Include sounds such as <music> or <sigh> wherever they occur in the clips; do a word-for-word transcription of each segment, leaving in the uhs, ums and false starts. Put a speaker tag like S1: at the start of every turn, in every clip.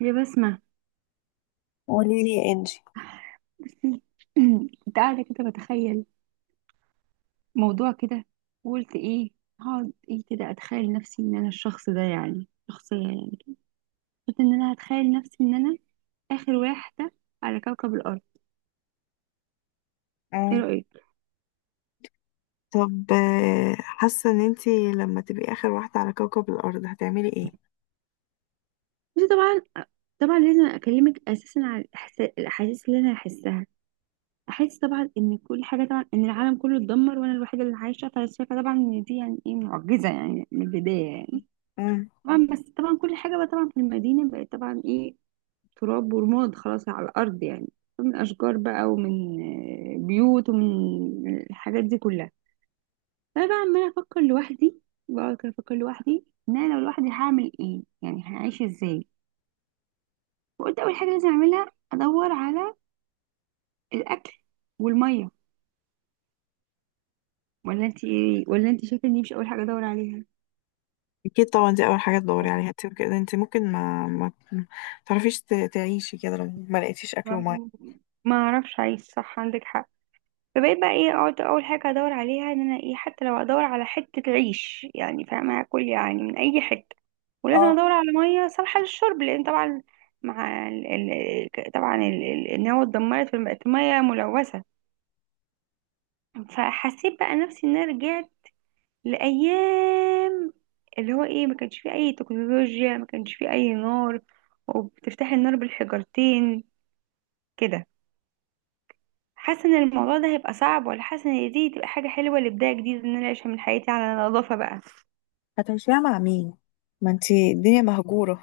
S1: يا بسمة،
S2: قولي لي يا انجي.
S1: بصي <clears throat> كنت قاعدة كده بتخيل موضوع كده. وقلت ايه، هقعد ايه كده، اتخيل نفسي ان انا الشخص ده يعني شخصية يعني. قلت ان انا هتخيل نفسي ان انا اخر واحدة على كوكب الارض. ايه
S2: آه.
S1: رأيك؟
S2: طب، آه، حاسة ان انتي لما تبقي اخر واحدة على كوكب الارض هتعملي ايه؟
S1: بصي، طبعا طبعا لازم اكلمك اساسا على الإحسا- الاحاسيس اللي انا هحسها. احس طبعا ان كل حاجة، طبعا ان العالم كله اتدمر وانا الوحيدة اللي عايشة، فشايفة طبعا ان دي يعني ايه معجزة يعني من البداية يعني.
S2: مم.
S1: طبعا بس طبعا كل حاجة بقى طبعا في المدينة بقت طبعا ايه، تراب ورماد خلاص على الأرض يعني. من أشجار بقى، ومن آه، بيوت، ومن آه، الحاجات دي كلها. فأنا بقى عمالة أفكر لوحدي. بقعد كده أفكر لوحدي إن أنا لو لوحدي هعمل إيه، يعني هعيش إزاي. فقلت أول حاجة لازم أعملها أدور على الأكل والمية. ولا أنت إيه، ولا أنت شايفة إني مش أول حاجة أدور عليها؟
S2: اكيد طبعا دي اول حاجة تدوري عليها، انتي كده انتي ممكن ما ما تعرفيش ت- تعيشي كده لو ما لقيتيش اكل
S1: ما
S2: ومية.
S1: ما اعرفش، عايز صح، عندك حق. فبقيت بقى ايه اقعد اول حاجه ادور عليها ان انا ايه، حتى لو ادور على حته عيش يعني، فاهمه، هاكل يعني من اي حته. ولازم
S2: اه.
S1: ادور على ميه صالحه للشرب، لان طبعا مع ال... ال... ك- طبعا ال... ال... النوى اتدمرت، فبقت ميه ملوثه. فحسيت بقى نفسي ان انا رجعت لايام اللي هو ايه، ما كانش فيه اي تكنولوجيا، ما كانش فيه اي نار، وبتفتحي النار بالحجرتين كده. حاسه ان الموضوع ده هيبقى صعب، ولا حاسه ان دي تبقى حاجه حلوه لبدايه جديده، ان انا اعيش من حياتي على نظافه بقى؟
S2: هتمشيها مع مين؟ ما انتي الدنيا مهجورة.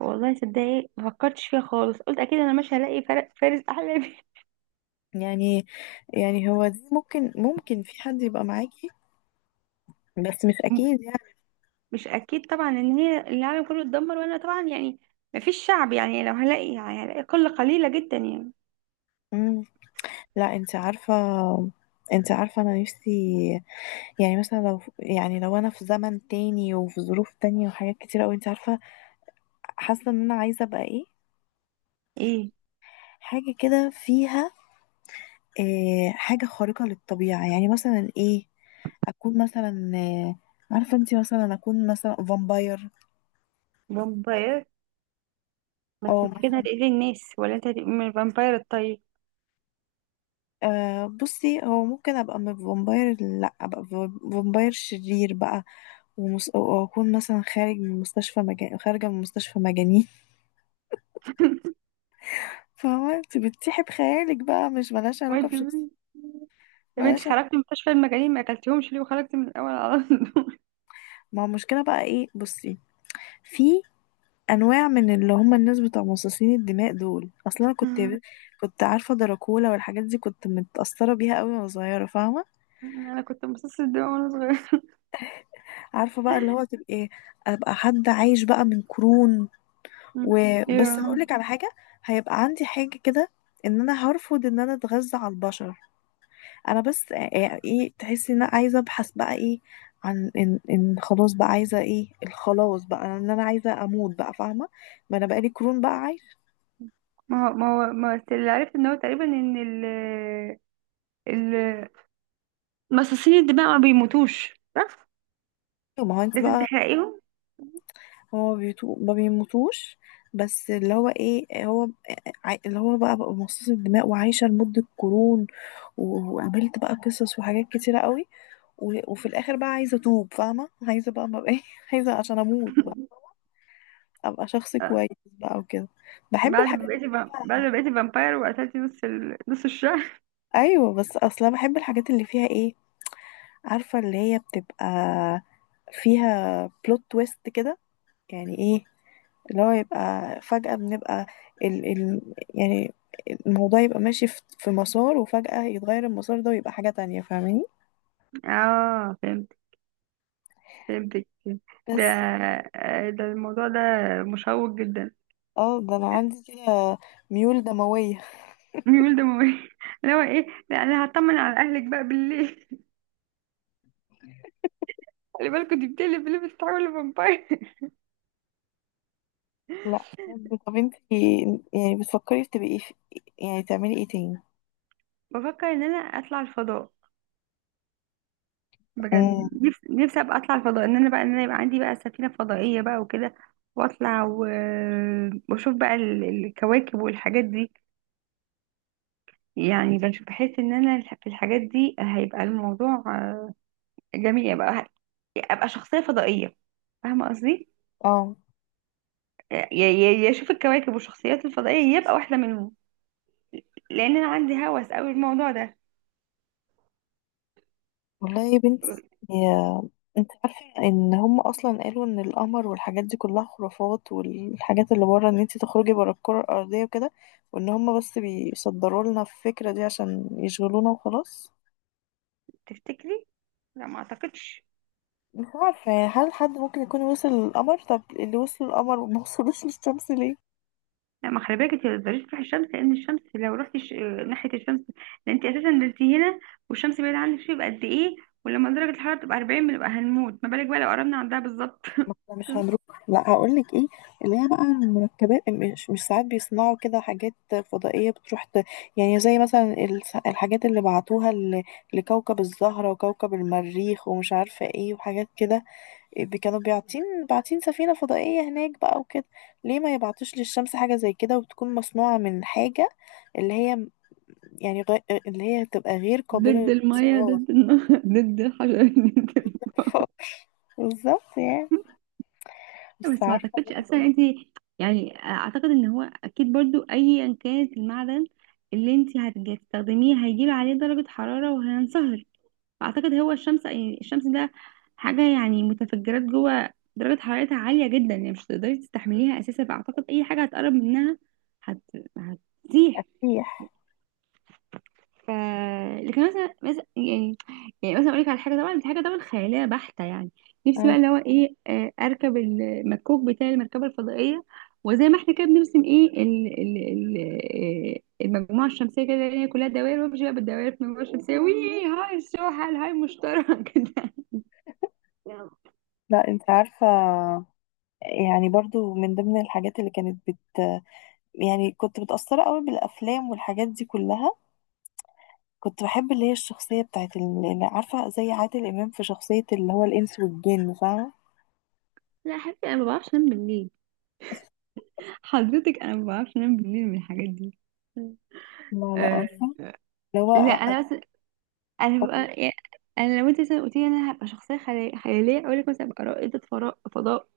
S1: والله صدقني ما فكرتش فيها خالص، قلت اكيد انا مش هلاقي فر- فارس احلى.
S2: <laughs> يعني يعني هو دي ممكن ممكن في حد يبقى معاكي، بس مش اكيد
S1: <laughs>
S2: يعني.
S1: مش اكيد طبعا ان هي العالم كله اتدمر، وانا طبعا يعني ما فيش شعب يعني، لو هلاقي يعني هلاقي قله قليله جدا يعني.
S2: مم. لا انت عارفة، انت عارفة انا نفسي. يعني مثلا لو يعني لو انا في زمن تاني وفي ظروف تانية وحاجات كتير اوي، انت عارفة، حاسة ان انا عايزة ابقى ايه،
S1: ايه،
S2: حاجة كده فيها، إيه، حاجة خارقة للطبيعة، يعني مثلا ايه، اكون مثلا، آه، عارفه انت، مثلا اكون مثلا فامباير،
S1: فامباير؟ بس
S2: او
S1: انت كده
S2: مثلا،
S1: هتقتلي الناس، ولا انت هتبقي من الفامباير الطيب؟
S2: آه بصي، هو ممكن ابقى م- فامباير، لا ابقى ف- فامباير شرير بقى. ومس... واكون مثلا خارج من مستشفى مجان... خارجه من مستشفى مجانين. <laughs> فهو انت بتسيحي بخيالك بقى، مش ملهاش علاقه
S1: وانت
S2: بشخص،
S1: مين؟ طب انت
S2: ملهاش.
S1: خرجتي من مستشفى المجانين، ما اكلتيهمش ليه، وخرجتي من الاول على طول؟
S2: ما هو المشكلة بقى ايه، بصي، في انواع من اللي هم الناس بتوع مصاصين الدماء دول. اصلا انا كنت
S1: <laughs>
S2: كنت عارفة دراكولا والحاجات دي، كنت متأثرة بيها قوي وانا صغيرة، فاهمة.
S1: انا كنت امتصاص الدماء وانا صغيره.
S2: عارفة بقى اللي هو تبقى ايه، ابقى حد عايش بقى من قرون.
S1: مم.
S2: وبس
S1: ايوه.
S2: هقولك على حاجة، هيبقى عندي حاجة كده، ان انا هرفض ان انا اتغذى على البشر. انا بس ايه، إيه، تحسي ان انا عايزة ابحث بقى ايه، عن ان ان خلاص بقى، عايزة ايه الخلاص بقى، ان انا عايزة اموت بقى، فاهمة؟ ما انا بقالي قرون بقى.
S1: ما هو ما هو ما هو اللي عرفت ان هو تقريبا ان ال ال مصاصين الدماء ما بيموتوش، صح؟
S2: ما هو انت
S1: لازم
S2: بقى،
S1: تحرقيهم.
S2: هو بيتو... ما بيموتوش، بس اللي هو ايه، هو ع- اللي هو بقى بقى مصاص الدماء وعايشه لمده قرون، و- وقابلت بقى قصص وحاجات كتيره قوي، و... وفي الاخر بقى عايزه اتوب، فاهمه، عايزه بقى، ما بقى <laughs> ايه، عايزه عشان اموت بقى،
S1: <laughs>
S2: ابقى شخص
S1: آه،
S2: كويس بقى وكده. بحب
S1: بعد ما
S2: الحاجات اللي
S1: بقيتي فا- بعد
S2: فيها.
S1: ما بقيتي فامباير وقتلتي نص ال... نص الشهر.
S2: <laughs> ايوه، بس اصلا بحب الحاجات اللي فيها ايه، عارفه اللي هي بتبقى فيها بلوت تويست كده، يعني ايه، اللي هو يبقى فجأة بنبقى ال ال، يعني الموضوع يبقى ماشي في في مسار وفجأة يتغير المسار ده ويبقى حاجة تانية، فاهماني؟
S1: <laughs> اه، فهمت، فهمتك. ده
S2: بس
S1: آه، ده الموضوع ده مشوق جدا.
S2: اه، ده انا عندي كده ميول دموية.
S1: ميول دموي. <laughs> اللي هو ايه، لا انا هطمن على اهلك بقى بالليل. <laughs> خلي بالكوا دي بتقلب اللي بتتحول لفامباير. <laughs>
S2: لا، بجد. طب انتي يعني بتفكري تبقي في، يعني تعملي ايه تاني؟
S1: بفكر ان انا اطلع الفضاء، بجد.
S2: امم.
S1: نفسي نفسي ابقى اطلع الفضاء، ان انا بقى ان انا يبقى عندي بقى سفينه فضائيه بقى وكده، واطلع و... واشوف بقى ال- الكواكب والحاجات دي. يعني بشوف، بحس ان انا الح- في الحاجات دي هيبقى الموضوع آه، جميل. يبقى ابقى شخصيه فضائيه، فاهمه قصدي؟
S2: اه.
S1: يا يا- يا اشوف الكواكب والشخصيات الفضائيه، يبقى واحده منهم. لان انا عندي هوس قوي الموضوع ده.
S2: والله يا بنتي، يا... انت عارفة ان هم اصلا قالوا ان القمر والحاجات دي كلها خرافات، والحاجات اللي بره ان انت تخرجي بره الكرة الارضية وكده، وان هم بس بيصدروا لنا الفكرة دي عشان يشغلونا وخلاص.
S1: تفتكري؟ لا، ما اعتقدش.
S2: مش عارفة يعني، هل حد ممكن يكون وصل للقمر؟ طب اللي وصل للقمر وما وصلوش للشمس ليه؟
S1: لا، ما خلي بالك، انت ما تقدريش تروحي الشمس، لان الشمس لو رحتي ش... ناحيه الشمس، لان انت اساسا نزلتي هنا والشمس بعيده عنك شويه، يبقى قد ايه. ولما درجه الحراره تبقى أربعين بنبقى هنموت، ما بالك بقى لو قربنا عندها بالظبط.
S2: ما
S1: <laughs>
S2: احنا مش هنروح. لا هقول لك ايه، اللي هي بقى المركبات، مش مش ساعات بيصنعوا كده حاجات فضائيه بتروح ت... يعني زي مثلا الس- الحاجات اللي بعتوها ل... لكوكب الزهره وكوكب المريخ ومش عارفه ايه وحاجات كده، إيه، بي- كانوا بيعتين، بعتين سفينه فضائيه هناك بقى وكده. ليه ما يبعتوش للشمس حاجه زي كده، وتكون مصنوعه من حاجه اللي هي، يعني غ... اللي هي تبقى غير قابله
S1: ضد المية،
S2: للانصهار.
S1: ضد النهر، <laughs> ضد الحجر، ضد- ال-
S2: <laughs> بالظبط يعني. بس
S1: بس ما
S2: عارفه
S1: اعتقدش اصلا
S2: إن
S1: انت. يعني اعتقد ان هو اكيد برضو ايا كانت المعدن اللي انت هتستخدميه هيجيب عليه درجة حرارة وهينصهر. اعتقد هو الشمس، يعني الشمس ده حاجه يعني متفجرات جوه، درجه حرارتها عاليه جدا، يعني مش هتقدري تستحمليها اساسا. فاعتقد اي حاجه هتقرب منها هت...
S2: هي
S1: هتزيح.
S2: تسيح.
S1: ف لكن مثلا مثلا يعني، يعني مثلا اقول لك على حاجه، طبعا دي حاجه طبعا خياليه بحته يعني. نفسي بقى اللي هو ايه آه، اركب المكوك بتاع المركبه الفضائيه، وزي ما احنا كده بنرسم ايه ال ال ال آه، المجموعه الشمسيه كده، اللي هي كلها دوائر، وامشي بقى بالدوائر في المجموعه الشمسيه، وي هاي السوحل هاي المشترك <laughs> كده.
S2: لا انت عارفة، يعني برضو من ضمن الحاجات اللي كانت بت، يعني كنت متأثرة قوي بالأفلام والحاجات دي كلها. كنت بحب اللي هي الشخصية بتاعت ال- اللي عارفة، زي عادل إمام في شخصية اللي هو الإنس والجن، فاهمة؟
S1: لا يا حبيبتي انا ما بعرفش انام بالليل. حضرتك انا ما بعرفش انام بالليل من الحاجات دي.
S2: لا لا،
S1: أه.
S2: عارفة اللي هو
S1: لا
S2: ع-
S1: انا بس، انا
S2: أبو
S1: ببقى يعني، انا لو انت مثلا قلت لي انا هبقى شخصيه خيال- خياليه، اقول لك مثلا ابقى رائده فراء فضاء،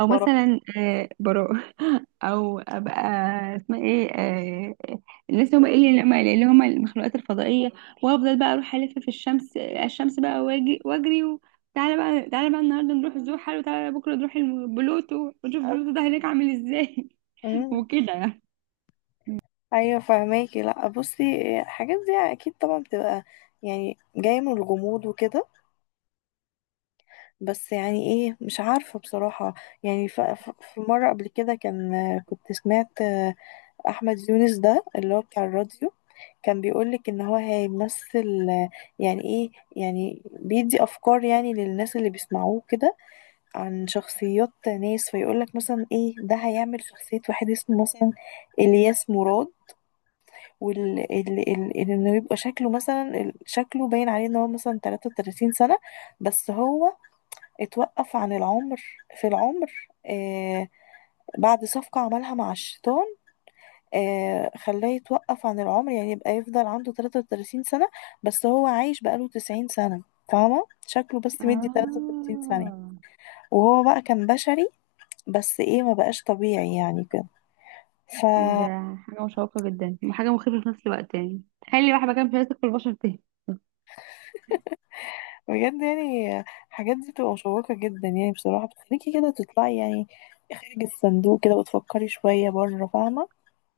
S1: او
S2: الفراعنة.
S1: مثلا أه براء، او ابقى اسمها ايه أه، الناس اللي هم ايه، اللي هم اللي هم المخلوقات الفضائيه. وافضل بقى اروح الف في الشمس، آه، الشمس بقى، واجي واجري و... تعالى بقى، تعالى بقى النهارده نروح زحل، وتعالى بكره نروح الم- بلوتو، ونشوف بلوتو ده هناك عامل ازاي. <laughs>
S2: أمم.
S1: وكده يعني.
S2: أيوة فهماكي. لا بصي، الحاجات دي أكيد طبعا بتبقى يعني جاية من الغموض وكده، بس يعني ايه، مش عارفة بصراحة. يعني ف- ف- في مرة قبل كده، كان كنت سمعت احمد يونس، ده اللي هو بتاع الراديو، كان بيقولك ان هو هيمثل، آه، يعني ايه، يعني بيدي افكار يعني للناس اللي بيسمعوه كده، عن شخصيات ناس. فيقولك مثلا ايه، ده هيعمل شخصية واحد اسمه مثلا الياس مراد، وال ال- ال- ال- انه يبقى شكله مثلا، ال- شكله باين عليه ان هو مثلا تلاتة وتلاتين سنة، بس هو اتوقف عن العمر، في العمر، آه بعد صفقة عملها مع الشيطان، آه خلاه يتوقف عن العمر، يعني يبقى يفضل عنده تلاتة وتلاتين سنة بس هو عايش بقاله تسعين سنة، فاهمة؟ شكله بس مدي تلاتة وتلاتين سنة،
S1: اه،
S2: وهو بقى كان بشري بس ايه ما بقاش طبيعي يعني كده. ف،
S1: ده حاجة مشوقة جدا وحاجة مخيفة في نفس الوقت، يعني تخيلي بقى مكان مش عايز تاكل البشر تاني.
S2: بجد يعني الحاجات دي بتبقى مشوقة جدا يعني، بصراحة بتخليكي كده تطلعي يعني خارج الصندوق كده وتفكري شوية بره، فاهمة؟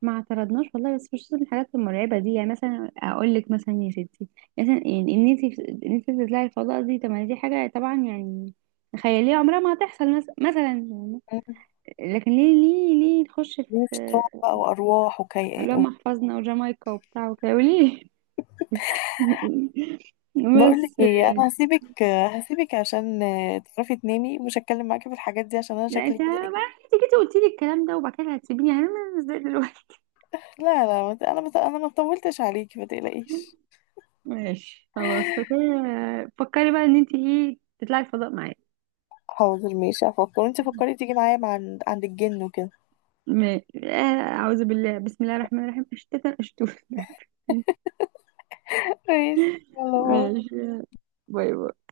S1: ما اعترضناش والله، بس مش من الحاجات المرعبة دي. يعني مثلا اقول لك مثلا يا ستي، مثلا يعني ان انت، ان انت تطلعي الفضاء دي، طب ما دي حاجة طبعا يعني خيالية عمرها ما هتحصل، مثلا مثلا يعني.
S2: مم.
S1: لكن ليه ليه ليه نخش
S2: وشيطان
S1: في
S2: بقى وأرواح وكي...
S1: اللي هم حفظنا وجامايكا وبتاع وكده وليه؟ <laughs>
S2: بقول لك
S1: بس
S2: ايه، انا هسيبك هسيبك عشان تعرفي تنامي، مش هتكلم معاكي في الحاجات دي عشان انا
S1: لا، انت
S2: شكلي كده
S1: بقى
S2: ايه.
S1: انت جيتي قلتي لي الكلام ده، وبعد كده هتسيبيني، هنعمل ازاي دلوقتي؟
S2: لا لا، ما ت- انا ما ت- انا ما طولتش عليكي، ما تقلقيش.
S1: ماشي، خلاص. فكري فكري بقى ان انت ايه تطلعي الفضاء معايا.
S2: حاضر ماشي، هفكر. انت فكري تيجي معايا مع عند عند الجن وكده.
S1: ماشي آه، اعوذ بالله بسم الله الرحمن الرحيم، اشتتا اشتوف. <laughs>
S2: ماشي، يلا باي.
S1: ماشي، باي باي.